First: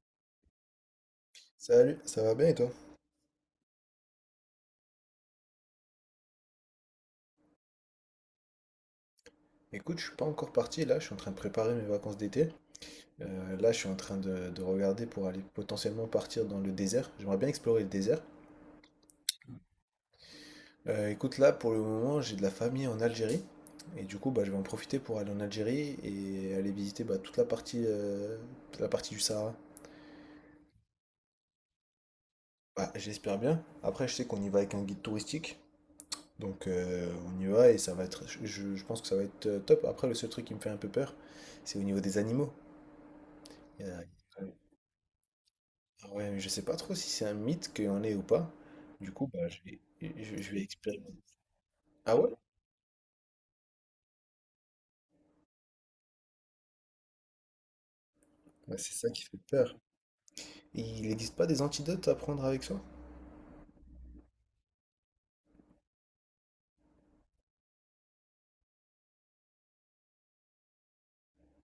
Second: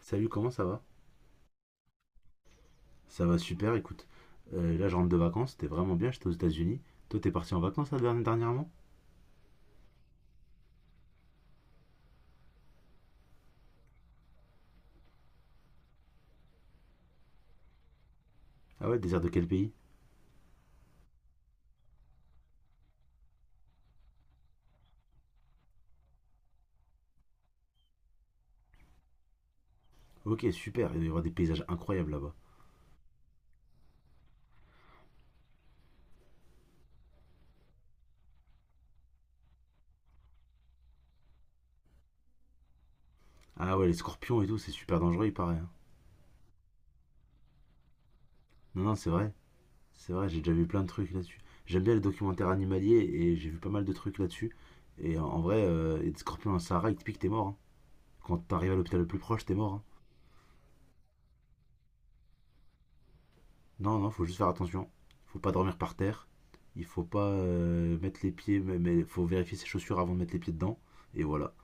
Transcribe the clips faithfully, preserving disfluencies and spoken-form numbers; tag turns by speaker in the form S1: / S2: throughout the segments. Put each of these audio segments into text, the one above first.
S1: Salut, comment ça va?
S2: Salut, ça va bien et toi?
S1: Ça va super, écoute. Euh, là, je rentre de vacances, c'était vraiment bien, j'étais aux États-Unis. Toi, t'es parti en vacances là, derni- dernièrement?
S2: Écoute, je suis pas encore parti là, je suis en train de préparer mes vacances d'été. Euh, là, je suis en train de, de regarder pour aller potentiellement partir dans le désert. J'aimerais bien explorer le désert.
S1: Ah ouais, désert de quel pays?
S2: Euh, écoute, là, pour le moment, j'ai de la famille en Algérie. Et du coup, bah, je vais en profiter pour aller en Algérie et aller visiter bah, toute la partie, euh, toute la partie du Sahara.
S1: Ok, super, il doit y avoir des paysages incroyables là-bas.
S2: Bah, j'espère bien. Après, je sais qu'on y va avec un guide touristique. Donc, euh, on y va et ça va être. Je, je pense que ça va être euh, top. Après, le seul truc qui me fait un peu peur, c'est au niveau des animaux.
S1: Ah ouais, les scorpions et tout, c'est super dangereux, il paraît, hein.
S2: Ah ouais, mais je sais pas trop si c'est un mythe qu'il y en ait ou pas.
S1: Non, non, c'est
S2: Du coup,
S1: vrai,
S2: bah, je vais,
S1: c'est vrai,
S2: je,
S1: j'ai
S2: je
S1: déjà
S2: vais
S1: vu plein de trucs
S2: expérimenter.
S1: là-dessus. J'aime bien les
S2: Ah ouais?
S1: documentaires animaliers et j'ai vu pas mal de trucs là-dessus. Et en en vrai, euh, et des scorpions dans le Sahara, ils te piquent, t'es mort, hein. Quand t'arrives à
S2: Bah, c'est
S1: l'hôpital le
S2: ça
S1: plus
S2: qui fait
S1: proche, t'es mort,
S2: peur.
S1: hein.
S2: Et il n'existe pas des antidotes à prendre avec soi?
S1: Non, non, faut juste faire attention. Faut pas dormir par terre. Il faut pas euh, mettre les pieds, mais mais faut vérifier ses chaussures avant de mettre les pieds dedans. Et voilà.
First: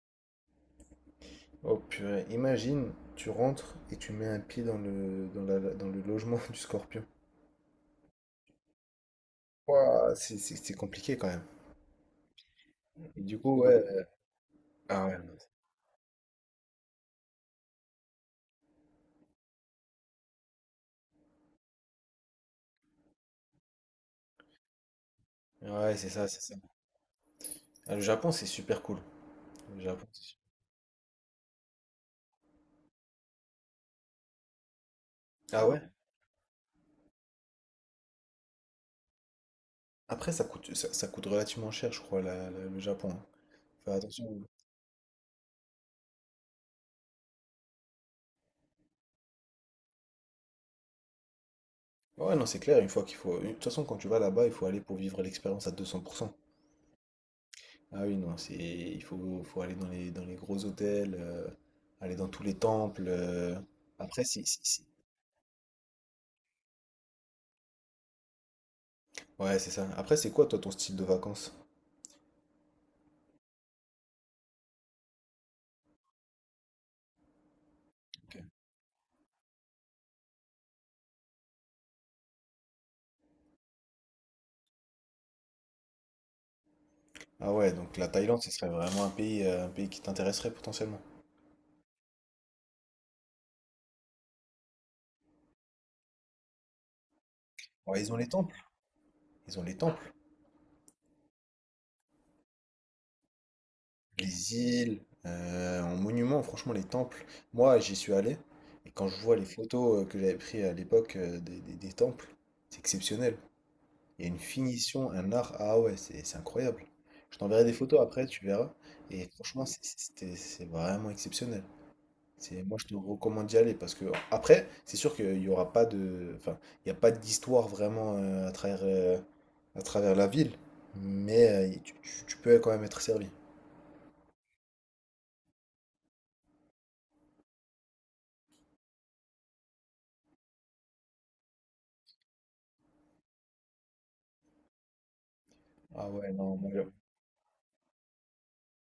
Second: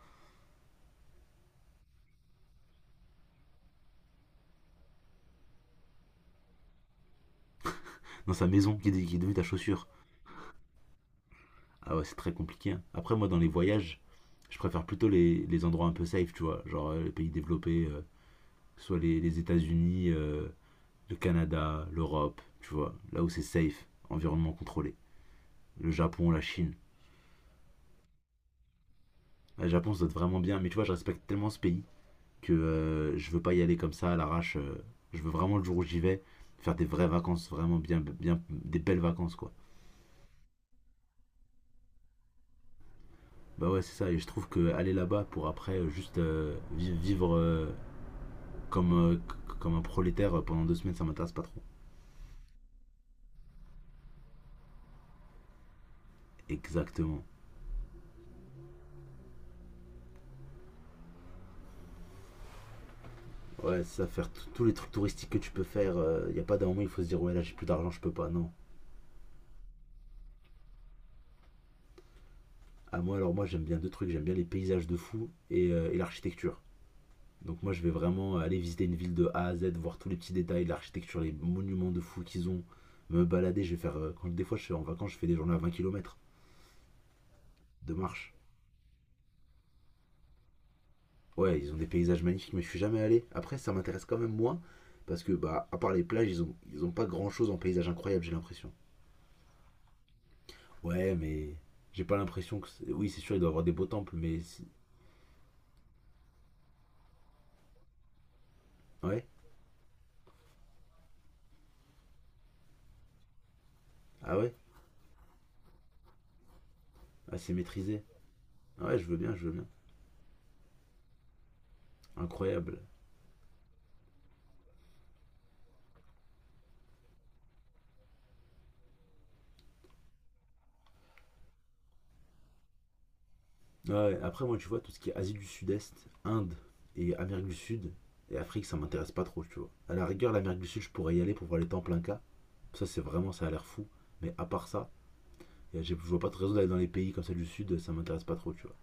S2: Oh purée, imagine, tu rentres et tu mets un pied dans le, dans la, dans le logement du scorpion.
S1: Dans sa maison, qui est, qui est devenue ta chaussure.
S2: Ouah, c'est c'est- c'est compliqué quand même.
S1: Ah ouais, c'est très compliqué, hein. Après,
S2: Et
S1: moi, dans
S2: du
S1: les
S2: coup,
S1: voyages,
S2: ouais.
S1: je préfère
S2: Ah
S1: plutôt
S2: ouais, non.
S1: les, les endroits un peu safe, tu vois. Genre euh, les pays développés, euh, soit les, les États-Unis, euh, le Canada, l'Europe, tu vois. Là où c'est safe, environnement contrôlé. Le
S2: Ouais, c'est ça,
S1: Japon,
S2: c'est
S1: la
S2: ça.
S1: Chine.
S2: Ah, le Japon, c'est super cool.
S1: Le
S2: Le
S1: Japon, ça
S2: Japon,
S1: doit être
S2: c'est
S1: vraiment
S2: super-
S1: bien. Mais tu vois, je respecte tellement ce pays que euh, je veux pas y aller comme ça à l'arrache. euh, je veux vraiment le
S2: Ah
S1: jour
S2: ouais?
S1: où j'y vais faire des vraies vacances, vraiment bien, bien des belles vacances quoi.
S2: Après, ça coûte, ça, ça coûte relativement cher, je crois, la- la- le Japon, hein.
S1: Bah ouais, c'est
S2: Fais
S1: ça. Et je
S2: attention.
S1: trouve que aller là-bas pour après euh, juste euh, vi- vivre euh, comme euh, comme un prolétaire euh, pendant deux semaines, ça m'intéresse pas trop.
S2: Ouais, non, c'est clair, une fois qu'il faut. De toute façon, quand tu vas là-bas, il faut aller pour vivre l'expérience à deux cents pour cent.
S1: Exactement.
S2: Ah oui, non, c'est. Il faut, faut aller dans les, dans les gros hôtels, euh, aller dans tous les temples, euh.
S1: Ouais, c'est ça,
S2: Après,
S1: faire
S2: si, si,
S1: tous les
S2: si.
S1: trucs touristiques que tu peux faire. Il y a pas d'un moment il faut se dire ouais là j'ai plus d'argent, je peux pas. Non.
S2: Ouais, c'est ça. Après, c'est quoi, toi, ton style de vacances?
S1: À moi, alors moi j'aime bien deux trucs. J'aime bien les paysages de fou et, euh, et l'architecture. Donc moi je vais vraiment
S2: Ok.
S1: aller visiter une ville de A à Z, voir tous les petits détails, l'architecture, les monuments de fous qu'ils ont, me balader, je vais faire... euh, Quand, des fois je suis en vacances, je fais des journées à vingt kilomètres
S2: Ah ouais,
S1: de
S2: donc la
S1: marche.
S2: Thaïlande, ce serait vraiment un pays, euh, un pays qui t'intéresserait potentiellement.
S1: Ouais, ils ont des paysages magnifiques, mais je suis jamais allé. Après ça m'intéresse quand même moins, parce que bah à part les plages, ils ont, ils ont pas grand-chose en paysage
S2: Ouais, ils ont
S1: incroyable,
S2: les
S1: j'ai
S2: temples.
S1: l'impression.
S2: Ils ont les temples.
S1: Ouais, mais j'ai pas l'impression que... Oui, c'est sûr, il doit y avoir des beaux temples, mais
S2: Les
S1: si-
S2: îles, euh, en monument, franchement, les temples. Moi, j'y suis allé, et quand je
S1: ouais,
S2: vois les photos euh, que j'avais prises à l'époque euh, des, des des temples, c'est exceptionnel. Il y a
S1: ah
S2: une
S1: ouais,
S2: finition, un art. Ah ouais, c'est c'est incroyable. Je
S1: assez
S2: t'enverrai des photos
S1: maîtrisé.
S2: après, tu verras.
S1: Ah ouais, je veux
S2: Et
S1: bien, je veux
S2: franchement,
S1: bien.
S2: c'est c'est- c'était- c'est vraiment exceptionnel. C'est,
S1: Incroyable.
S2: moi, je te recommande d'y aller parce que après, c'est sûr qu'il y aura pas de, enfin, il n'y a pas d'histoire vraiment euh, à travers, euh, à travers la ville, mais euh, tu, tu- tu peux quand même être servi.
S1: Ouais, après, moi, tu vois, tout ce qui est Asie du Sud-Est, Inde et Amérique du Sud et Afrique, ça m'intéresse pas trop, tu vois. À la rigueur, l'Amérique du Sud, je pourrais y aller pour voir les temples Inca. Ça, c'est vraiment, ça a l'air fou. Mais à part ça, y a- j'ai- je
S2: Ah
S1: vois pas
S2: ouais,
S1: de raison
S2: non,
S1: d'aller
S2: moi,
S1: dans
S2: je-
S1: les pays comme ça du Sud, ça m'intéresse pas trop, tu vois.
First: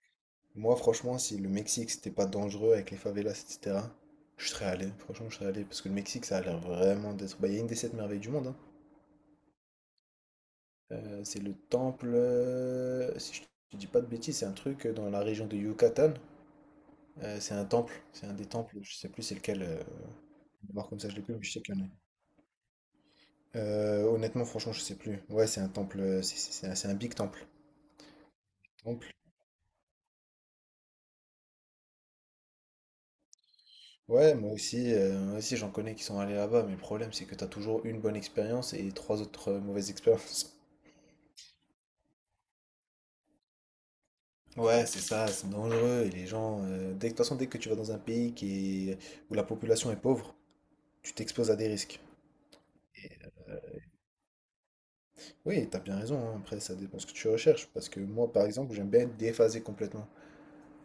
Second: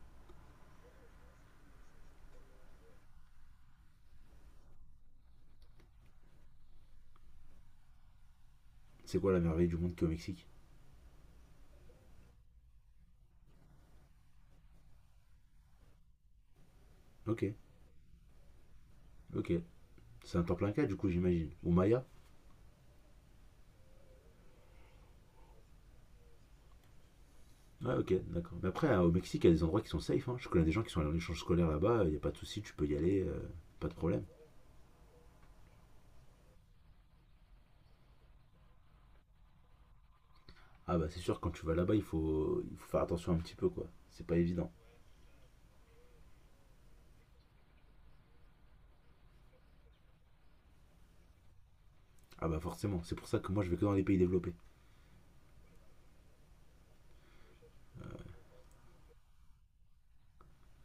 S2: moi, franchement, si le Mexique c'était pas dangereux avec les favelas, et cetera, je serais allé. Franchement, je serais allé parce que le Mexique, ça a l'air vraiment d'être, bah, il y a une des sept merveilles du monde, hein.
S1: C'est quoi la merveille du monde qu'au Mexique?
S2: Euh, c'est le temple, euh, si je te dis pas de bêtises, c'est un truc euh, dans la région de Yucatan. Euh,
S1: Ok,
S2: c'est un temple, c'est un des temples, je sais plus c'est
S1: ok.
S2: lequel, euh,
S1: C'est un temple
S2: de
S1: Inca,
S2: mémoire
S1: du
S2: comme
S1: coup,
S2: ça, je l'ai plus, mais
S1: j'imagine.
S2: je sais
S1: Ou
S2: qu'il y en a.
S1: Maya?
S2: Euh, honnêtement, franchement, je sais plus. Ouais, c'est un temple, euh, c'est c'est- c'est un, c'est un big temple.
S1: Ouais, ok, d'accord. Mais après, hein, au
S2: Temple.
S1: Mexique, il y a des endroits qui sont safe, hein. Je connais des gens qui sont allés en échange scolaire là-bas, il n'y a pas de souci, tu peux y aller, euh, pas de problème.
S2: Ouais, moi aussi, euh, moi aussi j'en connais qui sont allés là-bas, mais le problème c'est que t'as toujours une bonne expérience et trois autres euh, mauvaises expériences.
S1: Ah bah c'est sûr, quand tu vas là-bas, il faut, il faut faire attention un petit peu, quoi. C'est pas évident.
S2: Ouais, c'est ça, c'est dangereux. Et les gens, euh, dès, de toute façon, dès que tu vas dans un pays qui est- où la population est pauvre, tu t'exposes à des risques.
S1: Ah bah forcément, c'est pour ça que moi je vais que dans les pays développés.
S2: Oui, t'as bien raison, hein. Après, ça dépend ce que tu recherches, parce que moi, par exemple, j'aime bien être déphasé complètement.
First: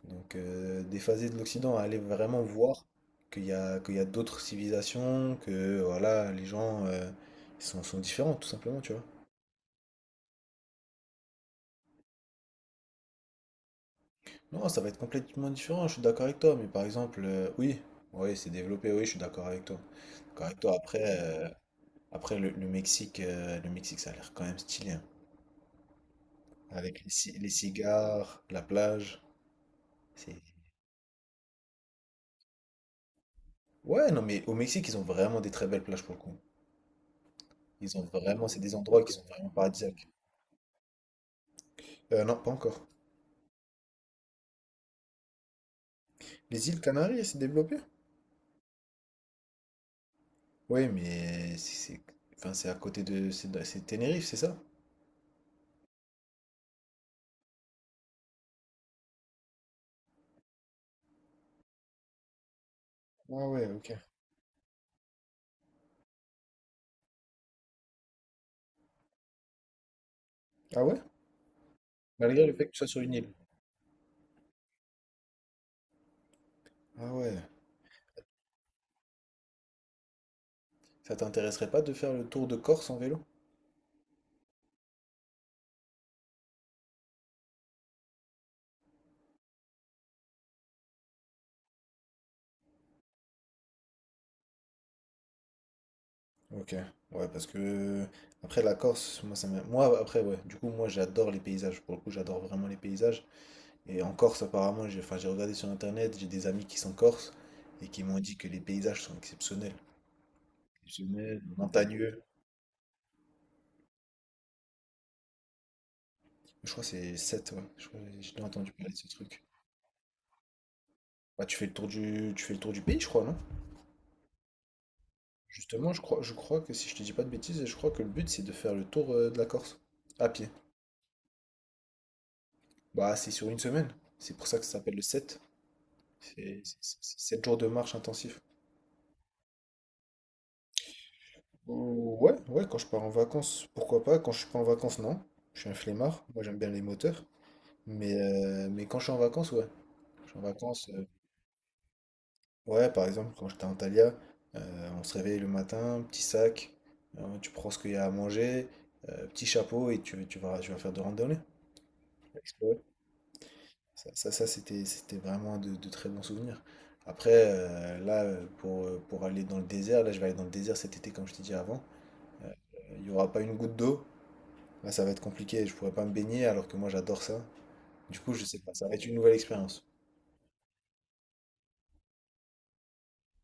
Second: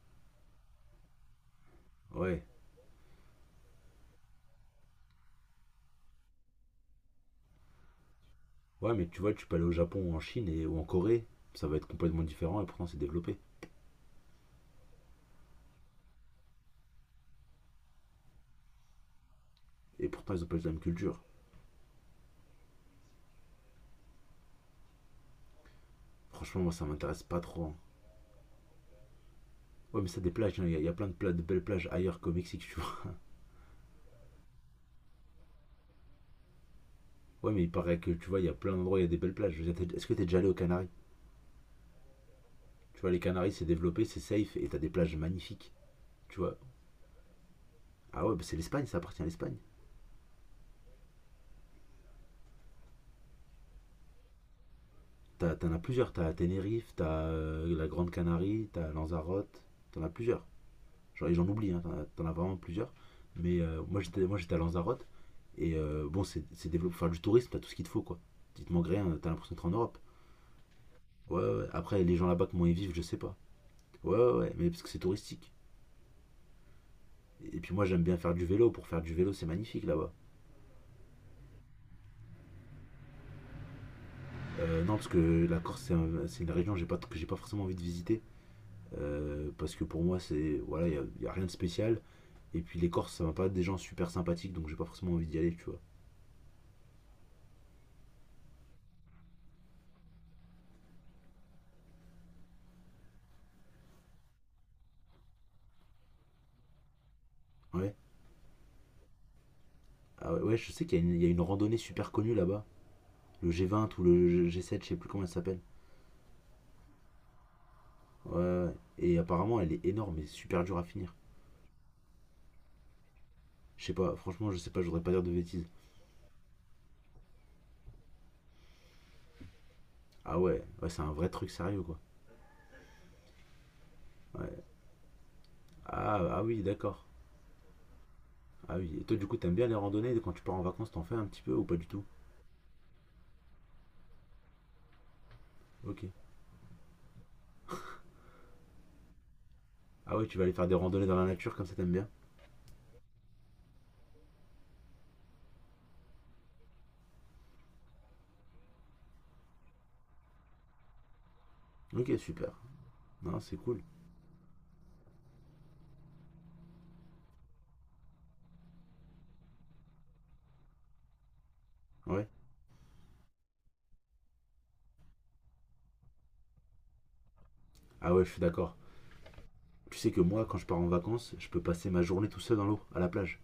S2: Donc, euh, déphasé de l'Occident, aller vraiment
S1: Ouais,
S2: voir qu'il y a, qu'il y a d'autres civilisations, que voilà, les gens euh, ils sont, sont différents, tout simplement,
S1: ouais,
S2: tu vois.
S1: mais tu vois, tu peux aller au Japon ou en Chine et, ou en Corée, ça va être complètement différent et pourtant c'est développé.
S2: Non, ça va être complètement différent, je suis d'accord avec toi, mais par exemple, euh, oui, oui, c'est développé, oui, je suis d'accord avec toi.
S1: Et pourtant ils ont
S2: D'accord
S1: pas
S2: avec
S1: la
S2: toi,
S1: même
S2: après,
S1: culture.
S2: euh, après le, le Mexique, euh, le Mexique, ça a l'air quand même stylé, hein.
S1: Franchement, moi ça
S2: Avec les,
S1: m'intéresse pas
S2: ci- les
S1: trop, hein.
S2: cigares, la plage,
S1: Ouais, mais ça, des
S2: c'est
S1: plages, hein, il y, a- y a plein de, pla- de belles plages ailleurs qu'au Mexique, tu vois.
S2: Ouais, non, mais au Mexique, ils ont vraiment des très belles plages pour le coup.
S1: Ouais, mais il paraît
S2: Ils ont
S1: que tu vois, il y
S2: vraiment,
S1: a
S2: c'est
S1: plein
S2: des
S1: d'endroits où il y
S2: endroits
S1: a
S2: qui
S1: des
S2: sont
S1: belles
S2: vraiment
S1: plages. Est-ce
S2: paradisiaques.
S1: que t'es déjà allé aux Canaries?
S2: Euh, non, pas encore.
S1: Tu vois, les Canaries c'est développé, c'est safe et t'as des plages magnifiques, tu vois.
S2: Les îles Canaries, elles s'est développée?
S1: Ah ouais, bah c'est l'Espagne, ça appartient à l'Espagne.
S2: Oui, mais c'est, c'est- enfin, c'est à côté de, c'est de- c'est Tenerife, c'est ça?
S1: T'as- T'en as as plusieurs, t'as Tenerife, t'as euh, la Grande Canarie, t'as Lanzarote, t'en as plusieurs. Genre, j'en oublie, hein, t'en- as vraiment plusieurs.
S2: Ah
S1: Mais
S2: ouais,
S1: euh,
S2: ok.
S1: moi, j'étais, moi, j'étais à Lanzarote. Et euh, bon, c'est c'est développé pour faire du tourisme, t'as tout ce qu'il te faut, quoi. Il te manque rien, t'as l'impression d'être en Europe.
S2: Ah ouais?
S1: Ouais, ouais, ouais. Après, les gens là-bas,
S2: Malgré le fait
S1: comment
S2: que
S1: ils
S2: tu sois
S1: vivent, je
S2: sur une
S1: sais
S2: île.
S1: pas. Ouais, ouais, ouais, mais parce que c'est touristique.
S2: Ah ouais.
S1: Et puis moi, j'aime bien faire du vélo. Pour faire du vélo, c'est magnifique là-bas.
S2: Ça t'intéresserait pas de faire le tour de Corse en vélo?
S1: Euh, non, parce que la Corse, c'est un- c'est une région que j'ai pas, que j'ai pas forcément envie de visiter. Euh, parce que pour moi, c'est. Voilà, il n'y a, a rien de spécial. Et puis les Corses, ça va pas être des gens super sympathiques, donc j'ai pas forcément envie d'y aller, tu vois.
S2: Ok. Ouais, parce que après la Corse, moi ça m'a- moi après ouais. Du coup, moi j'adore les paysages. Pour le coup, j'adore vraiment les paysages. Et en Corse, apparemment, j'ai enfin, j'ai regardé sur internet, j'ai des amis qui sont corses et
S1: Ouais.
S2: qui m'ont dit que les paysages sont exceptionnels.
S1: Ah ouais, ouais, je sais qu'il y, y a une
S2: Exceptionnels,
S1: randonnée super
S2: montagneux.
S1: connue là-bas. Le g vingt ou le g sept je sais plus comment elle s'appelle.
S2: Je crois que c'est sept, ouais. Je crois que
S1: Ouais,
S2: j'ai
S1: ouais,
S2: déjà
S1: ouais.
S2: entendu parler de ce
S1: Et
S2: truc.
S1: apparemment elle est énorme et super dure à finir.
S2: Bah, tu fais le tour du, tu fais le tour du pays, je crois, non?
S1: Je sais pas, franchement, je sais pas, je voudrais pas dire de bêtises.
S2: Justement, je crois, je crois que si je te dis pas de bêtises, je crois que le but c'est de faire le tour euh, de la Corse à
S1: Ah
S2: pied.
S1: ouais, ouais c'est un vrai truc sérieux quoi.
S2: Bah, c'est sur une semaine. C'est pour ça
S1: Ouais.
S2: que ça s'appelle le sept.
S1: Ah, ah oui,
S2: C'est
S1: d'accord.
S2: sept jours de marche intensif.
S1: Ah oui, et toi du coup, t'aimes bien les randonnées quand tu pars en vacances, t'en fais un petit peu ou pas du tout?
S2: Ouh, ouais, ouais, quand je pars en vacances, pourquoi pas? Quand je suis pas en vacances, non. Je suis un
S1: Ok.
S2: flemmard. Moi, j'aime bien les moteurs. Mais, euh, mais quand je suis en vacances, ouais.
S1: Ah ouais,
S2: Je
S1: tu
S2: suis en
S1: vas aller faire des
S2: vacances,
S1: randonnées
S2: euh,
S1: dans la nature comme ça, t'aimes bien?
S2: ouais, par exemple, quand j'étais en Thalia, euh, on se réveille le matin, petit sac, euh, tu prends ce qu'il y a à manger, euh, petit chapeau et tu, tu vas, tu vas faire de randonnée.
S1: Ok, super.
S2: Ouais.
S1: Non, c'est cool.
S2: Ça, ça, ça, c'était, c'était vraiment de, de très bons souvenirs. Après, euh, là, euh, pour, euh, pour aller dans le désert, là, je vais aller dans le désert cet été, comme je t'ai dit avant.
S1: Ouais.
S2: Euh, Il n'y aura pas une goutte d'eau. Là, ça va être compliqué. Je pourrais pas me baigner alors que moi, j'adore ça.
S1: Ah
S2: Du
S1: ouais, je
S2: coup,
S1: suis
S2: je sais pas.
S1: d'accord.
S2: Ça va être une nouvelle expérience.
S1: Tu sais que moi, quand je pars en vacances, je peux passer ma journée tout seul dans l'eau, à la plage.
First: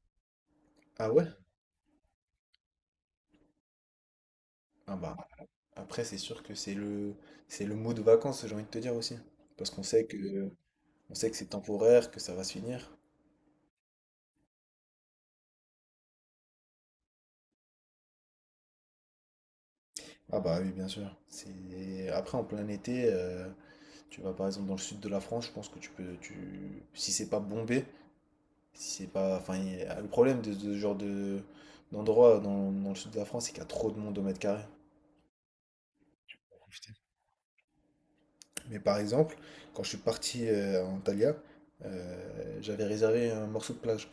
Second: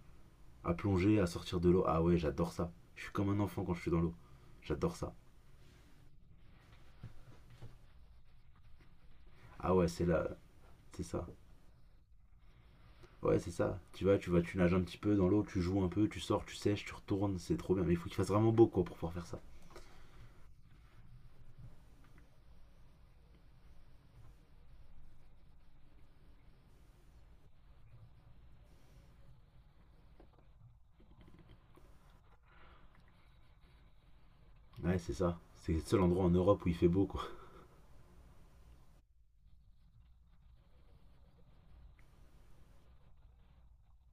S1: À
S2: Ah
S1: plonger, à
S2: ouais?
S1: sortir de l'eau. Ah ouais, j'adore ça. Je suis comme un enfant quand je suis dans l'eau.
S2: Ah
S1: J'adore ça.
S2: bah. Après, c'est sûr que c'est le, c'est le mot de vacances, j'ai envie de te dire aussi. Parce
S1: Ah
S2: qu'on
S1: ouais, c'est
S2: sait
S1: là,
S2: que,
S1: c'est
S2: on
S1: ça.
S2: sait que c'est temporaire, que ça va se finir.
S1: Ouais, c'est ça. Tu vas, tu vas, tu nages un petit peu dans l'eau, tu joues un peu, tu sors, tu sèches, tu retournes, c'est trop bien. Mais il faut qu'il fasse vraiment beau quoi pour pouvoir faire ça.
S2: Ah bah oui, bien sûr. C'est… Après, en plein été, euh, tu vas par exemple dans le sud de la France, je pense que tu peux, tu… si c'est pas bombé, si c'est pas… Enfin, il y a- le problème de ce genre de… d'endroit dans, dans le sud de la France, c'est qu'il y a trop de monde au mètre carré.
S1: Ouais, c'est ça. C'est le seul endroit en Europe où il fait
S2: Profiter.
S1: beau quoi.
S2: Mais par exemple, quand je suis parti euh, à Antalya, euh, j'avais réservé un morceau de plage.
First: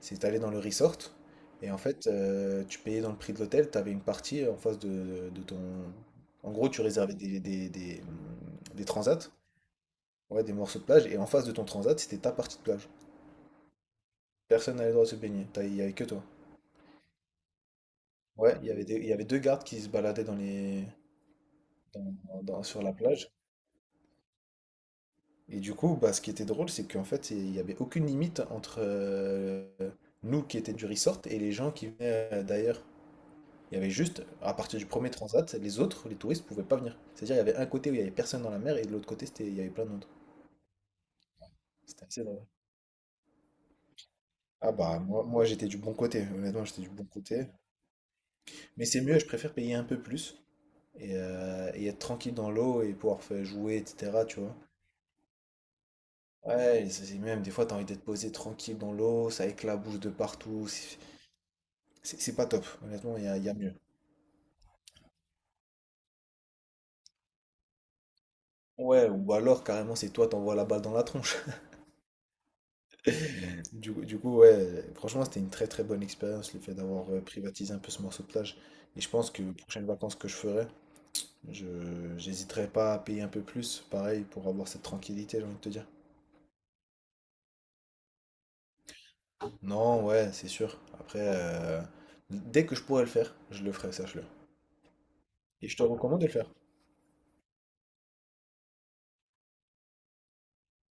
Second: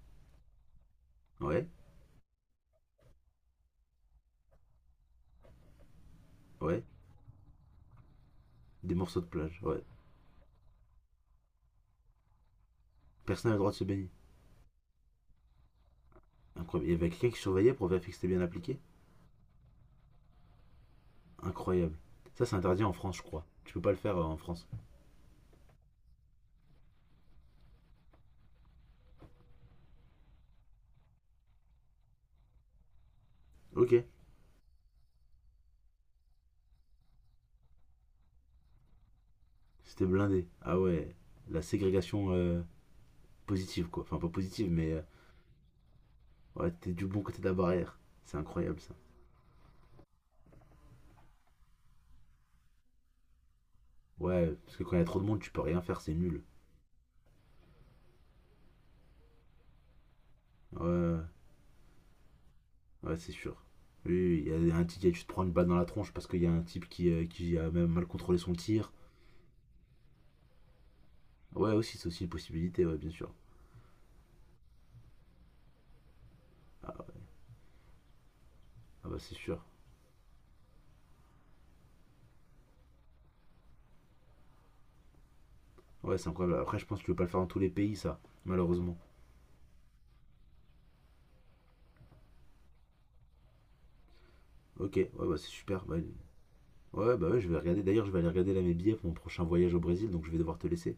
S2: C'est allé dans le resort.
S1: Ouais,
S2: Et en fait, euh, tu payais dans le prix de l'hôtel, tu avais une partie en face de, de ton… En gros, tu
S1: ouais.
S2: réservais des, des, des, hum, des
S1: Des
S2: transats,
S1: morceaux de plage, ouais.
S2: ouais, des morceaux de plage, et en face de ton transat, c'était ta partie de plage.
S1: Personne n'a le droit de se baigner.
S2: Personne n'avait le droit de se baigner, t'as- il n'y avait que toi.
S1: Incroyable. Il y avait quelqu'un qui surveillait pour vérifier que c'était bien
S2: Ouais, il y
S1: appliqué.
S2: avait des- il y avait deux gardes qui se baladaient dans les…
S1: Incroyable.
S2: dans-
S1: Ça, c'est
S2: dans- sur
S1: interdit en
S2: la
S1: France, je
S2: plage.
S1: crois. Tu peux pas le faire euh, en France.
S2: Et du coup, bah, ce qui était drôle, c'est qu'en fait, il n'y avait aucune limite entre euh, nous qui étaient du resort et les gens qui venaient euh, d'ailleurs. Il y avait
S1: Ok.
S2: juste, à partir du premier transat, les autres, les touristes, pouvaient pas venir. C'est-à-dire, il y avait un côté où il y avait personne dans la mer et de l'autre côté, c'était, il y avait plein de monde.
S1: C'était blindé. Ah ouais. La
S2: C'était assez
S1: ségrégation
S2: drôle.
S1: euh, positive quoi. Enfin, pas positive,
S2: Ah
S1: mais
S2: bah,
S1: euh,
S2: moi, moi j'étais du bon côté, honnêtement,
S1: ouais,
S2: j'étais du
S1: t'es
S2: bon
S1: du bon côté de
S2: côté.
S1: la barrière. C'est incroyable
S2: Mais
S1: ça.
S2: c'est mieux, je préfère payer un peu plus et, euh, et être tranquille dans l'eau et pouvoir faire jouer, et cetera, tu
S1: Ouais,
S2: vois.
S1: parce que quand il y a trop de monde, tu peux rien faire, c'est nul.
S2: Ouais, et c'est c'est même, des fois, t'as envie d'être posé tranquille dans l'eau, ça éclabousse de partout. C'est
S1: Ouais,
S2: c'est- c'est pas top,
S1: ouais,
S2: honnêtement, il y
S1: c'est
S2: a, il y a
S1: sûr.
S2: mieux.
S1: Oui, oui, il y a un type qui a tu te prends une balle dans la tronche parce qu'il y a un type qui, euh, qui a même mal contrôlé son tir.
S2: Ouais, ou alors, carrément, c'est toi, t'envoies la balle dans la tronche.
S1: Ouais, aussi, c'est aussi une possibilité, ouais, bien sûr.
S2: Du, coup, du coup, ouais, franchement, c'était une très très bonne expérience le fait
S1: Ah,
S2: d'avoir euh,
S1: ouais,
S2: privatisé un peu ce morceau de plage. Et
S1: ah
S2: je
S1: bah,
S2: pense
S1: c'est
S2: que les
S1: sûr.
S2: prochaines vacances que je ferai, je j'hésiterai pas à payer un peu plus, pareil, pour avoir cette tranquillité, j'ai envie de te dire.
S1: Ouais, c'est incroyable. Après, je pense que tu peux pas le faire dans tous les pays, ça, malheureusement.
S2: Non, ouais, c'est sûr. Après, euh, dès que je pourrai le faire, je le ferai, sache-le.
S1: Ok, ouais, bah, c'est
S2: Et je te
S1: super. Bah,
S2: recommande de le faire.
S1: ouais, bah, ouais, je vais regarder. D'ailleurs, je vais aller regarder là mes billets pour mon prochain voyage au Brésil, donc je vais devoir te laisser.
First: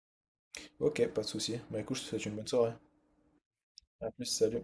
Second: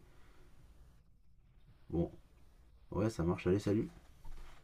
S2: Ok, pas de souci. Bah écoute, je te
S1: Bon,
S2: souhaite une bonne soirée.
S1: ouais, ça marche. Allez, salut.
S2: À plus, salut.